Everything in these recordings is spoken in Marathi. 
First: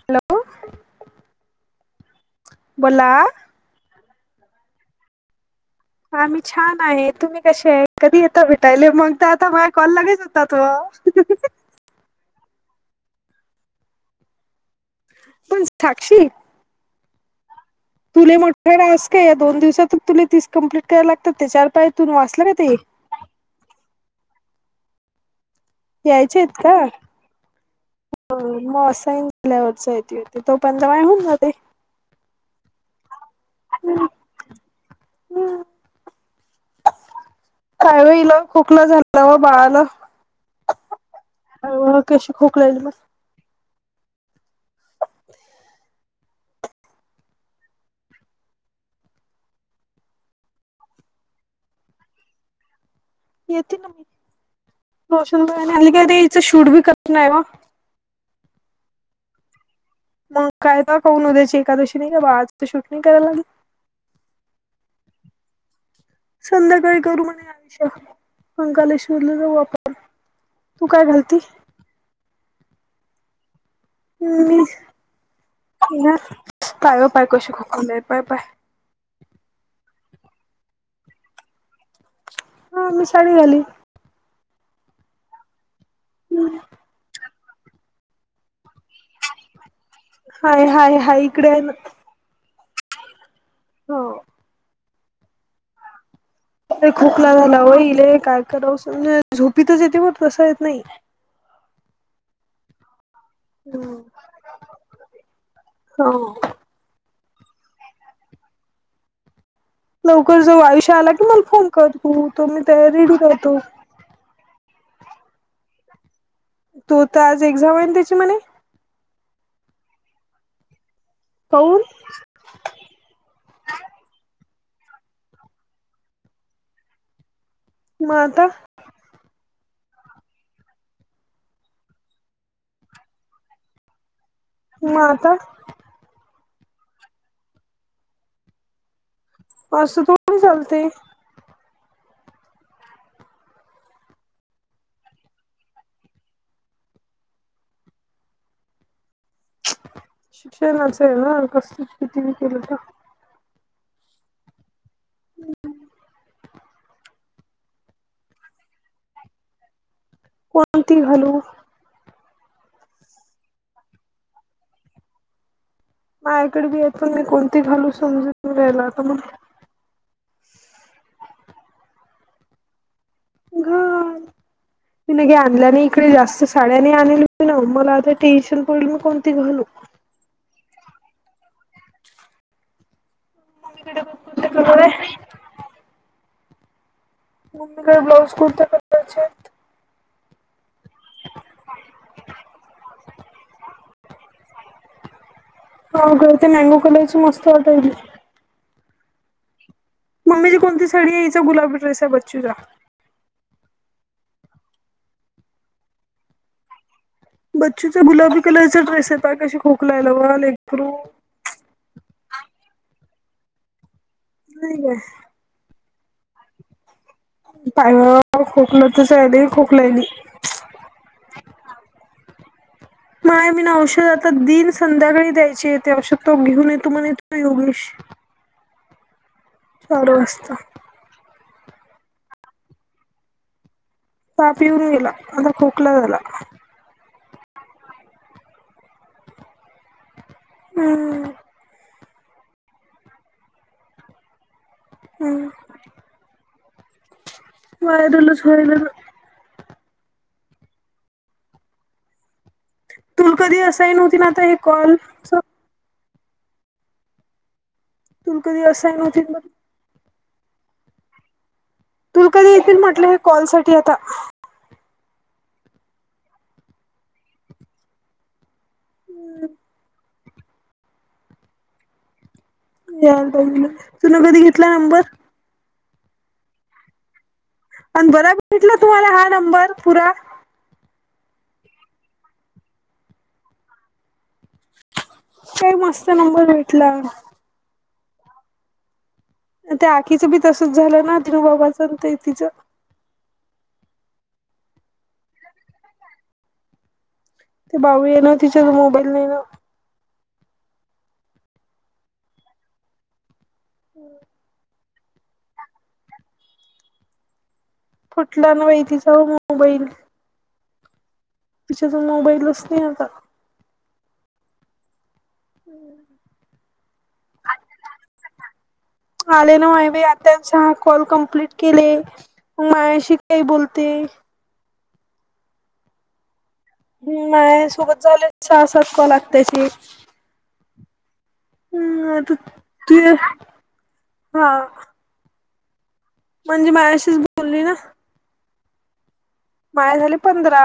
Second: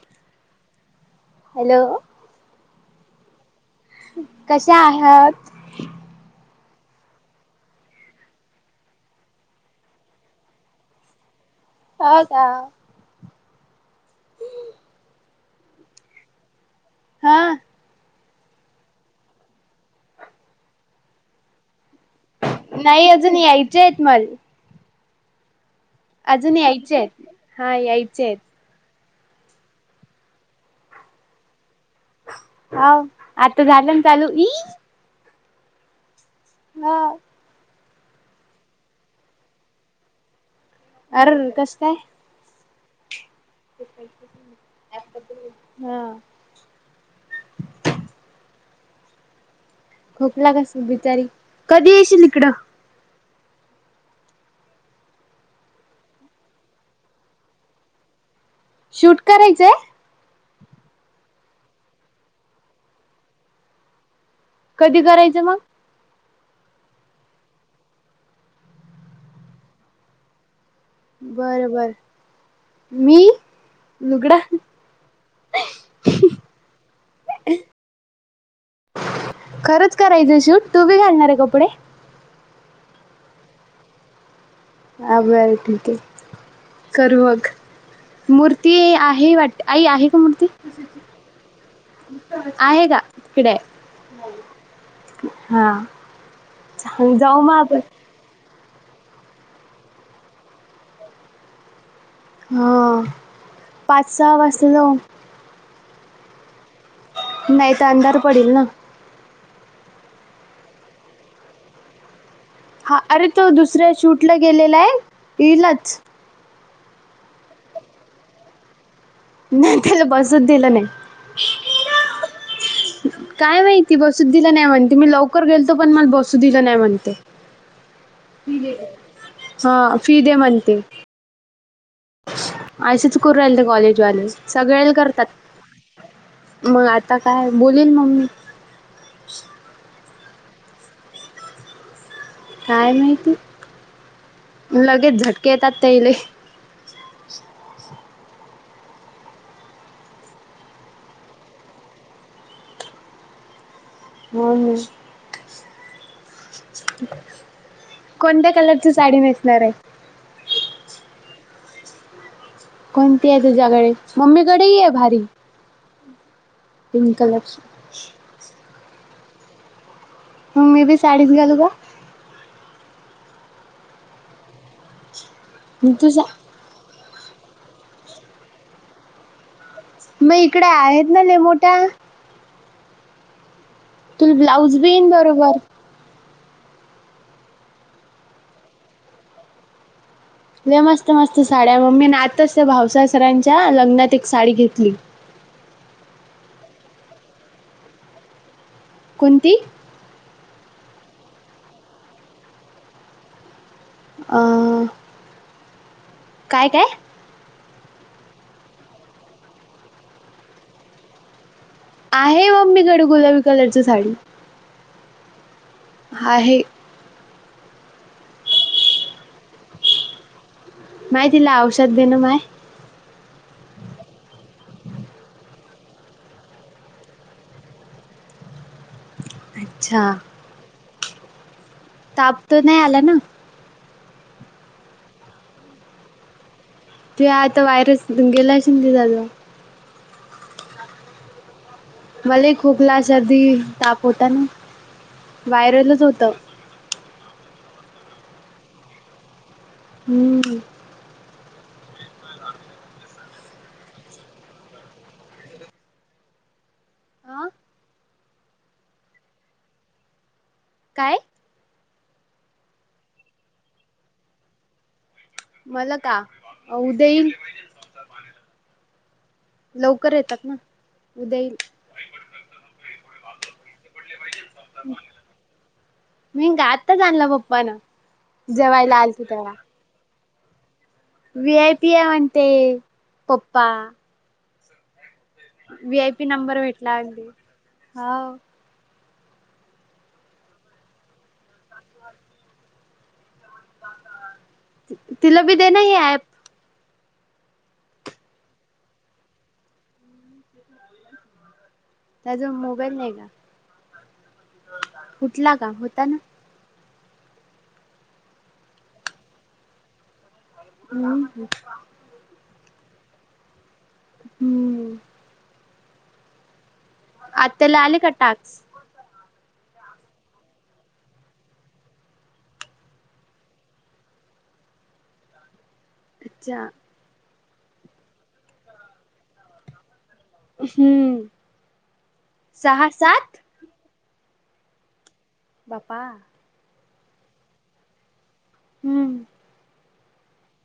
हॅलो हॅलो बोला कसे आहात. आ मी छान आहे तुम्ही कसे आहे कधी येता भेटायले मग तर आता माझ्या कॉल लागेच होऊन जातो. हु हा [unintelligible] हो का पण साक्षी हा तुले मोठ्याकडे अस का या दोन दिवसात तुला तीस कम्प्लीट करायला लागतात ते चार पाय तून वाचलं का ते. नाही अजून यायचे आहेत मला यायचे आहेत अजून का. यायचे आहेत हा यायचे आहेत मसाईन तोपर्यंत माझे होऊन जाते. हो आता झालं ना चालू ई. हम् हो. कावीळ खोकला झालता हो बाळाला. अर कस अ कशी खोकलाल बघ. ते [unintelligible] हा खोकला कस बिचारी कधी येशील इकडं. येते ना मी, रोशनबाई आणली काय इचं शूट बी कर नाही बा. शूट करायचंय. मग काय, तर पाहन उद्याची एकादशी नाही का? बाळाच आज शूटिंग करायला लाग. कधी करायचं मग. संध्याकाळी करू म्हणे, आयुष्य पंकालेश्वरला जाऊ आपण. तू काय घालती बर-बर, मी. लुगडा ह ह तयो पय कैस खक पय पय [inaudible] खरंच करायचं शूट, तू बी घालणार आहे कपडे. हा मी साडी घालीन. हा बरं ठीक आहे. करू बघ, मूर्ती आहे आहे वाटत. आई आहे का मूर्ती? हाय हाय हाय इकडे आहे ना आहे का तिकडे, हो हा. खोकला जाऊ मग झाला हो आपण इले, काय कराव समजत झोपतच येते. बर तसं येत नाही. हो पाच, सहा वाजलेल. हो. नाही तर अंधार पडेल ना? लवकर जाऊ. आयुष्य आला की, मला फोन कर तू, तो मी तयारी राहतो. कुठलं गेलेलं आहे. येईलच. तू तर आज एक्झाम आहे. त्याच्या म्हणे. नाही त्याला बसु दिलं नाही. काहून. काय माहिती बसू दिलं नाही म्हणती, मी लवकर गेलतो, पण मला बसू दिला नाही म्हणते. मग आता फि दे, हा, फि दे म्हणते. असेच करू राहिले कॉलेजवाले, सांगळे मग करतात. आता मग आता काय, बोलेल मम्मी. आस थोडी चालतंय. काय माहिती, लगेच झटके येतात त्या इले. शिक्षणा असेल ना, कस किती बी केलं तर. होय, हो. हम्म. कोणत्या कलरची साडी नेसणार आहे. कोणती घालू? कोणती आहे तुझ्याकडे, मम्मीकडे ही आहे भारी. माझा कडे बी आहेत, पण पिंक मी कोणती कलरची घालू समजून राहियला तर मग. मग मी बी साडीच घालू का? घाल. मी न घे आणल्या नाही मग इकडे, तुझा जास्त शाळ्यानी आणली ना, मला आता टेन्शन पडल मी कोणती घालू? मग इकडे आहेत ना, ले मोठ्या. [unintelligible] मम्मीकडे बघ तुला कोणते ब्लाउज कलर बी येईन आहे बरोबर. मम्मी कड ब्लाऊज कुठल्या प्रकारचे आहे. लइ मस्त-मस्त साड्या, मम्मी ना आताच त्या भावसासरांच्या, लग्नात एक साडी घेतली. हो, खर ते मॅगो कलरची, मस्त वाटायची. कोणती? मम्मीची कोणती साडी आहे, हीचा गुलाबी ड्रेस आहे बच्चूचा. अ काय काय बच्चूचा गुलाबी कलरचा ड्रेस यता कशी खोकलायला वा लेकरू आहे मम्मीकडे गुलाबी कलरची साडी. नाही ग. आहे. [unintelligible] नाही तीला औषध देेन माय. माय मी ना औषध आता दिन संध्याकाळी द्यायची येते औषध तो घेऊन येतो म्हण येतो योगेश. चार अच्छा वाजता. ताप तर नाही आला ना! ताप येऊन गेला आता खोकला झाला. ते आता वायरस गेलाश शिंदी जाल. हम्म मला हि खोकला, सर्दी, ताप होता न हम्म. वायरलच होत. [unintelligible] हम्म. [unintelligible] आ. तू कधी असायन नव्हती मग. काय? तुम कधी येतील म्हटलं हे कॉल साठी आता. मला का उद्या येईल. हम्म. लवकर येतात ना उद्या येईल. यान पहिलं तु न कधी घेतला नंबर. मी गातच आणल पप्पांना आणि बरा भेटला जेवायला तुम्हाला आल ते हा तेव्हा. नंबर पुरा व्हि आय पी हाय म्हणते पप्पा. व्हि आय पी नंबर भेटला अगदी हाव. त्या आखीचं बी तसच झालं ना तिनं बोबाइल सांगतय तिचं. तिला बी दे ना हे अँप. ते बाऊ ये ना तिच्याकडं मोबाईल नाय ना. ह. त्याचा मोबाईल नाही ना. हम्. फुटला का? होता ना. फुटला ना बाई तीचा मोबाईल. हम्. मोबाइलच नाही आता. हम्म. आत्याला आले का टाक्स. आले ना माय आत्यांचा कॉल कम्प्लीट केले. माझ्याशी काय बोलते. अच्छा. माझ्या सोबत झालेत सहा सात कॉल आत्याची. हम्म. हम् आता सहा ते, सात हा. बाप्पा! म्हणजे माझ्याशीच बोलली ना! हुं. माया झाले पंधरा,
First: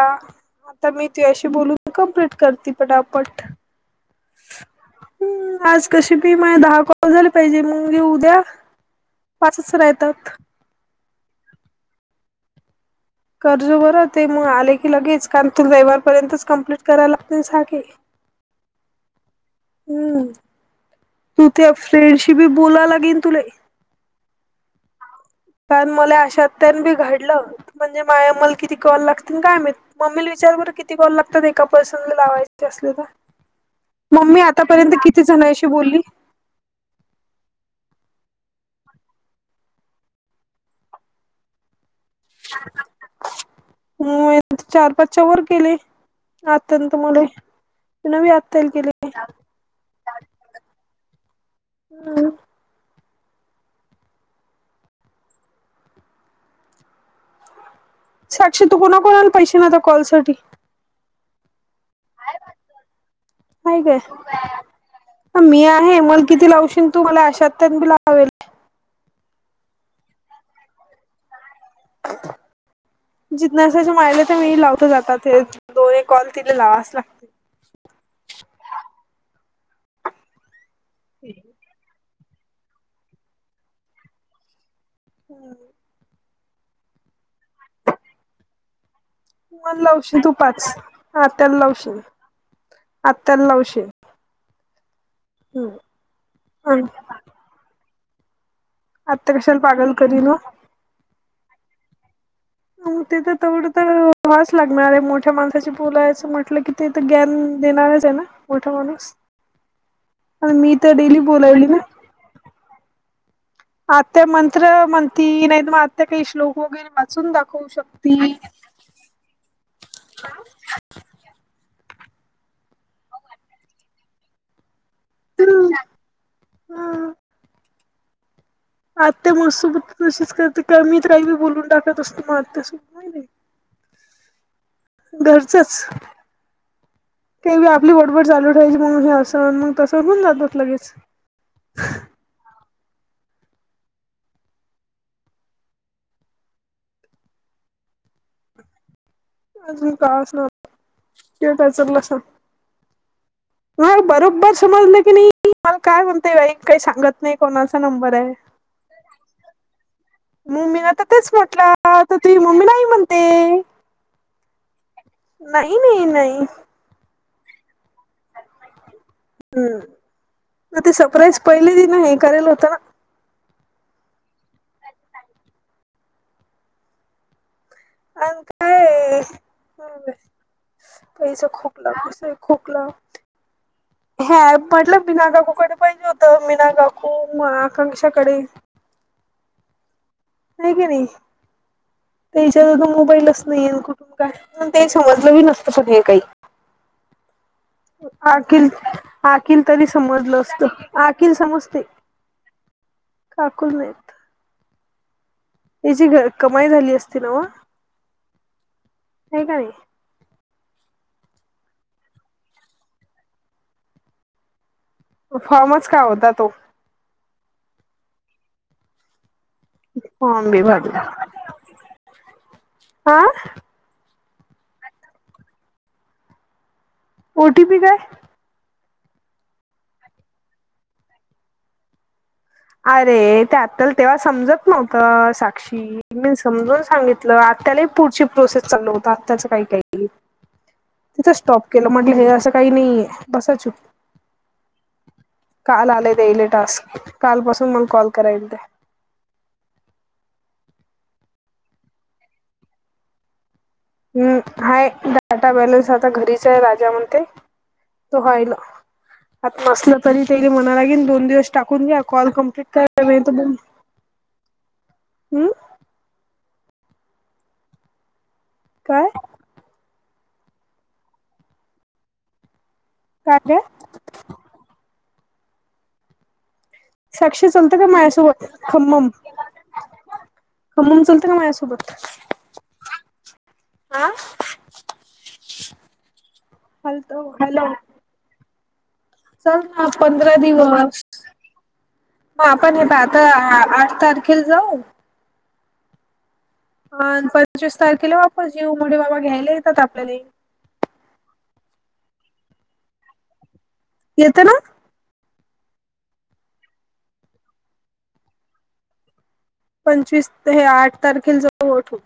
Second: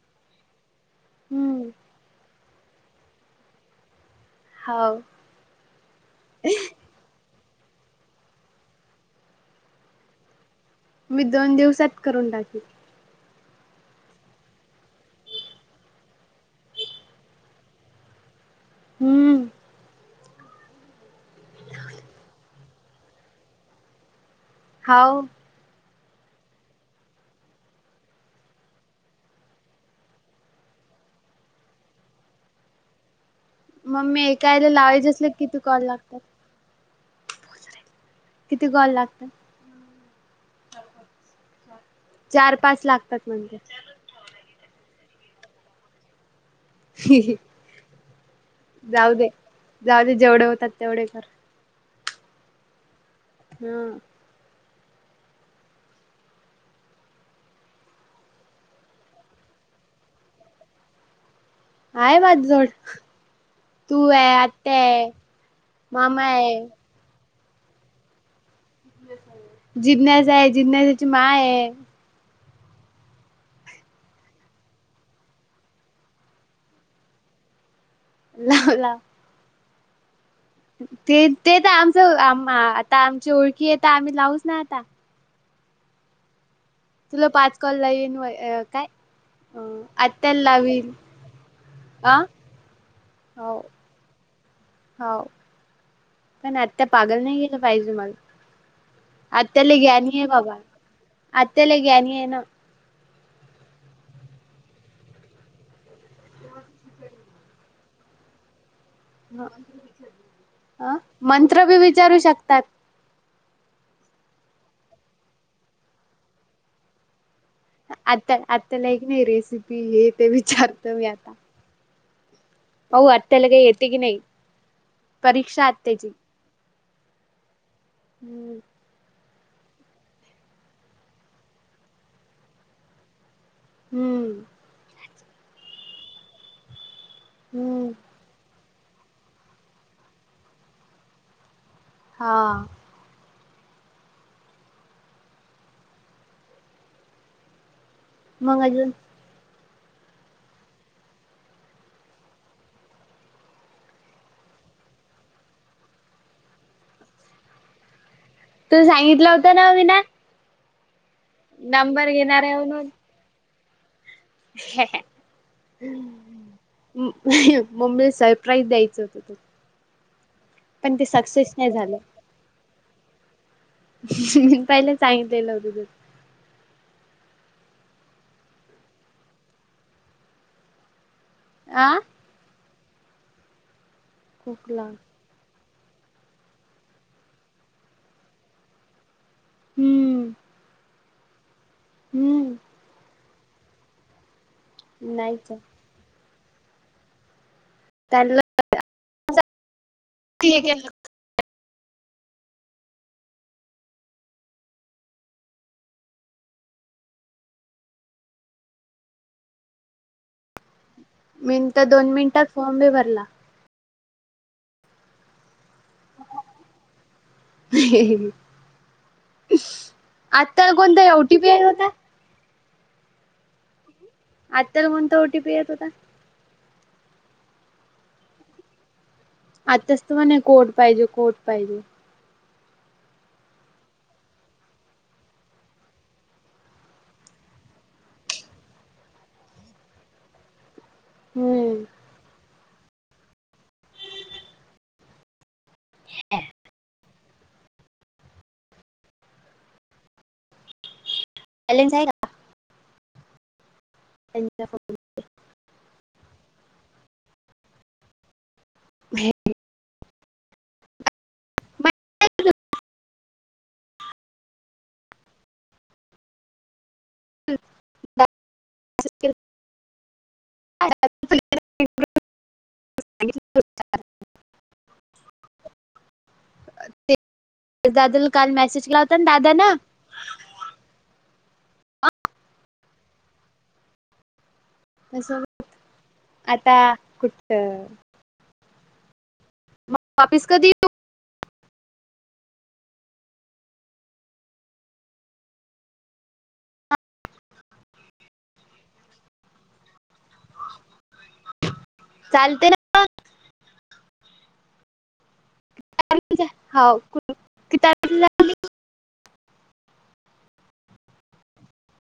आता मी तुझ्याशी हम्म बोलून कंप्लीट करती पटापट. हाव हम्म, आज कशी बी माय दहा कॉ कॉल झाले पाहिजे, मंग [unintelligible] उद्या पाचच ऱ्हायतात. मी दोन दिवसात करून टाकील. करजो बरं, ते मग आले की लगेच. कारन तू रविवारपर्यंतच कम्प्लीट कराय लागतीन साके. हम्म. हम्म, तू त्या फ्रेंडशी बी बोला लागीन तुले. हाव. कारन मले अशा त्यान बी घडलं, म्हणजे माया मल किती कॉल लागतील काय मीत! मम्मीले विचार बंर, किती कॉल लागतात एका पर्सन ला लावायचे असले का? मग मी मम्मी एकायला आतापर्यंत लावायचे किती असले जणांशी कॉल बोलली? लागतात? किती कॉल लागता? चार पाच लागतात म्हणते. मी चार पाचच्या वर केले आत्यान त म्हणे न वी आत्ताईल केले. जाऊ दे. जाऊ दे जेवढे होतात तेवढे कर. केले हम्म. साक्षी तू कोणा कोणाला पैशीन आता कॉल साठी? आहे माझ जवळ, तू आहे, आत्या आहे, मामा आहे. तु मला आशा आत्या न बी लाव [unintelligible] जिज्ञासा आहे, जिज्ञासाची माय हे. [inaudible] जिज्ञासाच्या मायले तर मी लावतोच आता ते दोन एक कॉल तिले लावाच लागतील. लाव-लाव. ते-ते त आमचं आम- आता आमची ओळखी आहे तर आम्ही लावूच ना आता! हम्म. तुला पाच कॉल लावीन वय, अ काय? अ मल लावशील तू आत्याला पाच, लावीन. आत्याला लावशील, अ आत्याला लावशील. हाव हम्म पण आत्या पागल नाही [unintelligible] कशाला आत्या लई पागल ग्यानी हे करीन ओ बाबा, आत्या लई ग्यानीये ना. मग ते तर तेवढं तर [unintelligible] लागणार आहे, मोठ्या माणसाशी बोलायचं म्हटलं की ते तर ग्यान देणारच आहे ना, मोठा माणूस. हं, आणि मी तर अ! डेली मंत्र बोलायली बी ना विचारू शकतात. आत्या मंत्र म्हणती, नाहीत मग आत्या काही श्लोक वगैरे वाचून दाखवू शकती. त्याला एक मी रेसिपी हे ते विचारते मी आता. पाहु आत्याला काही येते की नाही, परीक्षा आत्याची. अ हम्म. आत्या म सोबत तशीच करते, [unintelligible] काही बी बोलून टाकत असते, [unintelligible] हम्म. घरचच, ते बी हम्म आपली बोडबड चालू [unintelligible] हे अस मग तसं होऊन जातात लगेच हा. मग अजून? अजून काय असन ते त्याचं नसणं नाही बरोबर समजलं की नाही मला काय म्हणते बाई काही सांगत नाही कोणाचा नंबरये तुला सांगितला होता ना मीन मं मी आता तेच म्हटला तर तुझी घेणार मम्मी नाही म्हणते हे हे नाही नाही नाही मम्मीला सरप्राईज द्यायचं होतं तुला हम्म म ते सरप्राईज पहिले दि नाही हे करेल होत ना म पहिले सांगितलेलं होत तुला अन काये कलसा खोकला आ कसय खोकला. ह्या खोकला पडलं मीना काकूकडे पाहिजे होतं मीना काकू म आकांक्षाकडे हम्म. आणि हम्म त्याच्याकड तो मोबाईलच नाहीय अन कुट काय पण ते समजलं बी नाहीच आहे नसतं पण हे काही अखिल आखिल तरी समजलं असत त्यांना अखिल तरी समजते काकुला नाही त्याची घर कमाई झाली असती ना नाही का नाही मिनिटं दोन मिनिटात फॉर्म भी भरला फॉर्मच काय होता तो हे आता कोणता ओटीपी आला होता? आं? आता कोणता ओटीपी येत होता? ओटीपी काय? आताच तर म्हणे कोड पाहिजे की कोड पाहिजे अरे ते आलत तेव्हा समजत नव्हतं साक्षी मी समजून सांगितलं आत्यालाही पुढची प्रोसेस चालू होता आत्याच काही नाही तिथंच स्टॉप हम्म केलं म्हटलं हे असं काही नाहीे बसा चूप काल आले ताईला टास्क काल पासून मग कॉल करायली ते बॅलन्स आहे का? हम्म त्यांच्या हाय फोन? डाटा बॅलन्स आता घरीच आहे राजा म्हणते तो राहिला आता नसलं तरी ते मनाला घेन दोन दिवस टाकून घ्या कॉल कंप्लीट करा नाहीतर हम्म. काय? [inaudible] [inaudible] ् काय काय साक्षी चलते का दादाला माझ्यासोबत काल मेसेज केला होता ना दादा ना थांबून चालत का माझ्यासोबत हा तसं बी आता हॅलो कुठ? हॅलो चल ना पंधरा वापिस कधी येऊ दिवस मग आपण हेेत आता आठ तारखेला जाऊ अ पंचवीस तारखेला वापस घेऊ मोठे बाबा घ्यायला येतात आपले. चालते ना. येतं ना. क [unintelligible] पंचवीस ते आठ तारखेला जवळ होत.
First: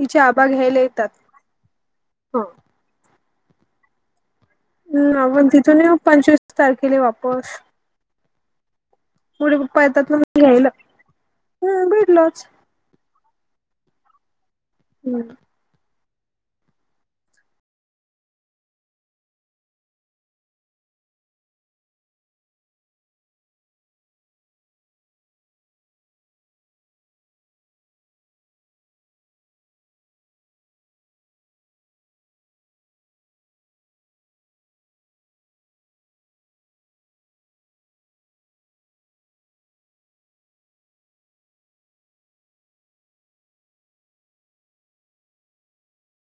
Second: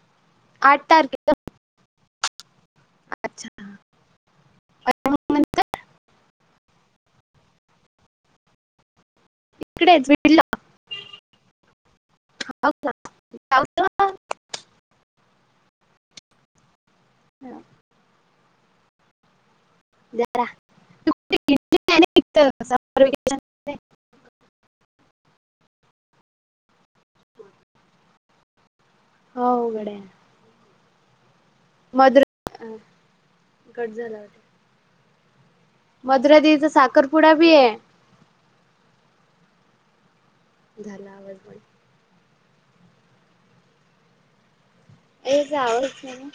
हिचे आबा घ्यायला आठ येतात. तारखेला हो अच्छा! ह आपण तिथून पंचवीस तारखेला वापस, पुढे पप्पा इकडेच येतात ना बीडला घ्यायला ह भेडलच. अछा [unintelligible] हम् [inaudible] [unintelligible] [unintelligible] हो गड्या. [unintelligible] कट झाला मधुरा दी चा साखरपुडा बी ये. झाला आवाज बाई. ए जावंच नाही ना.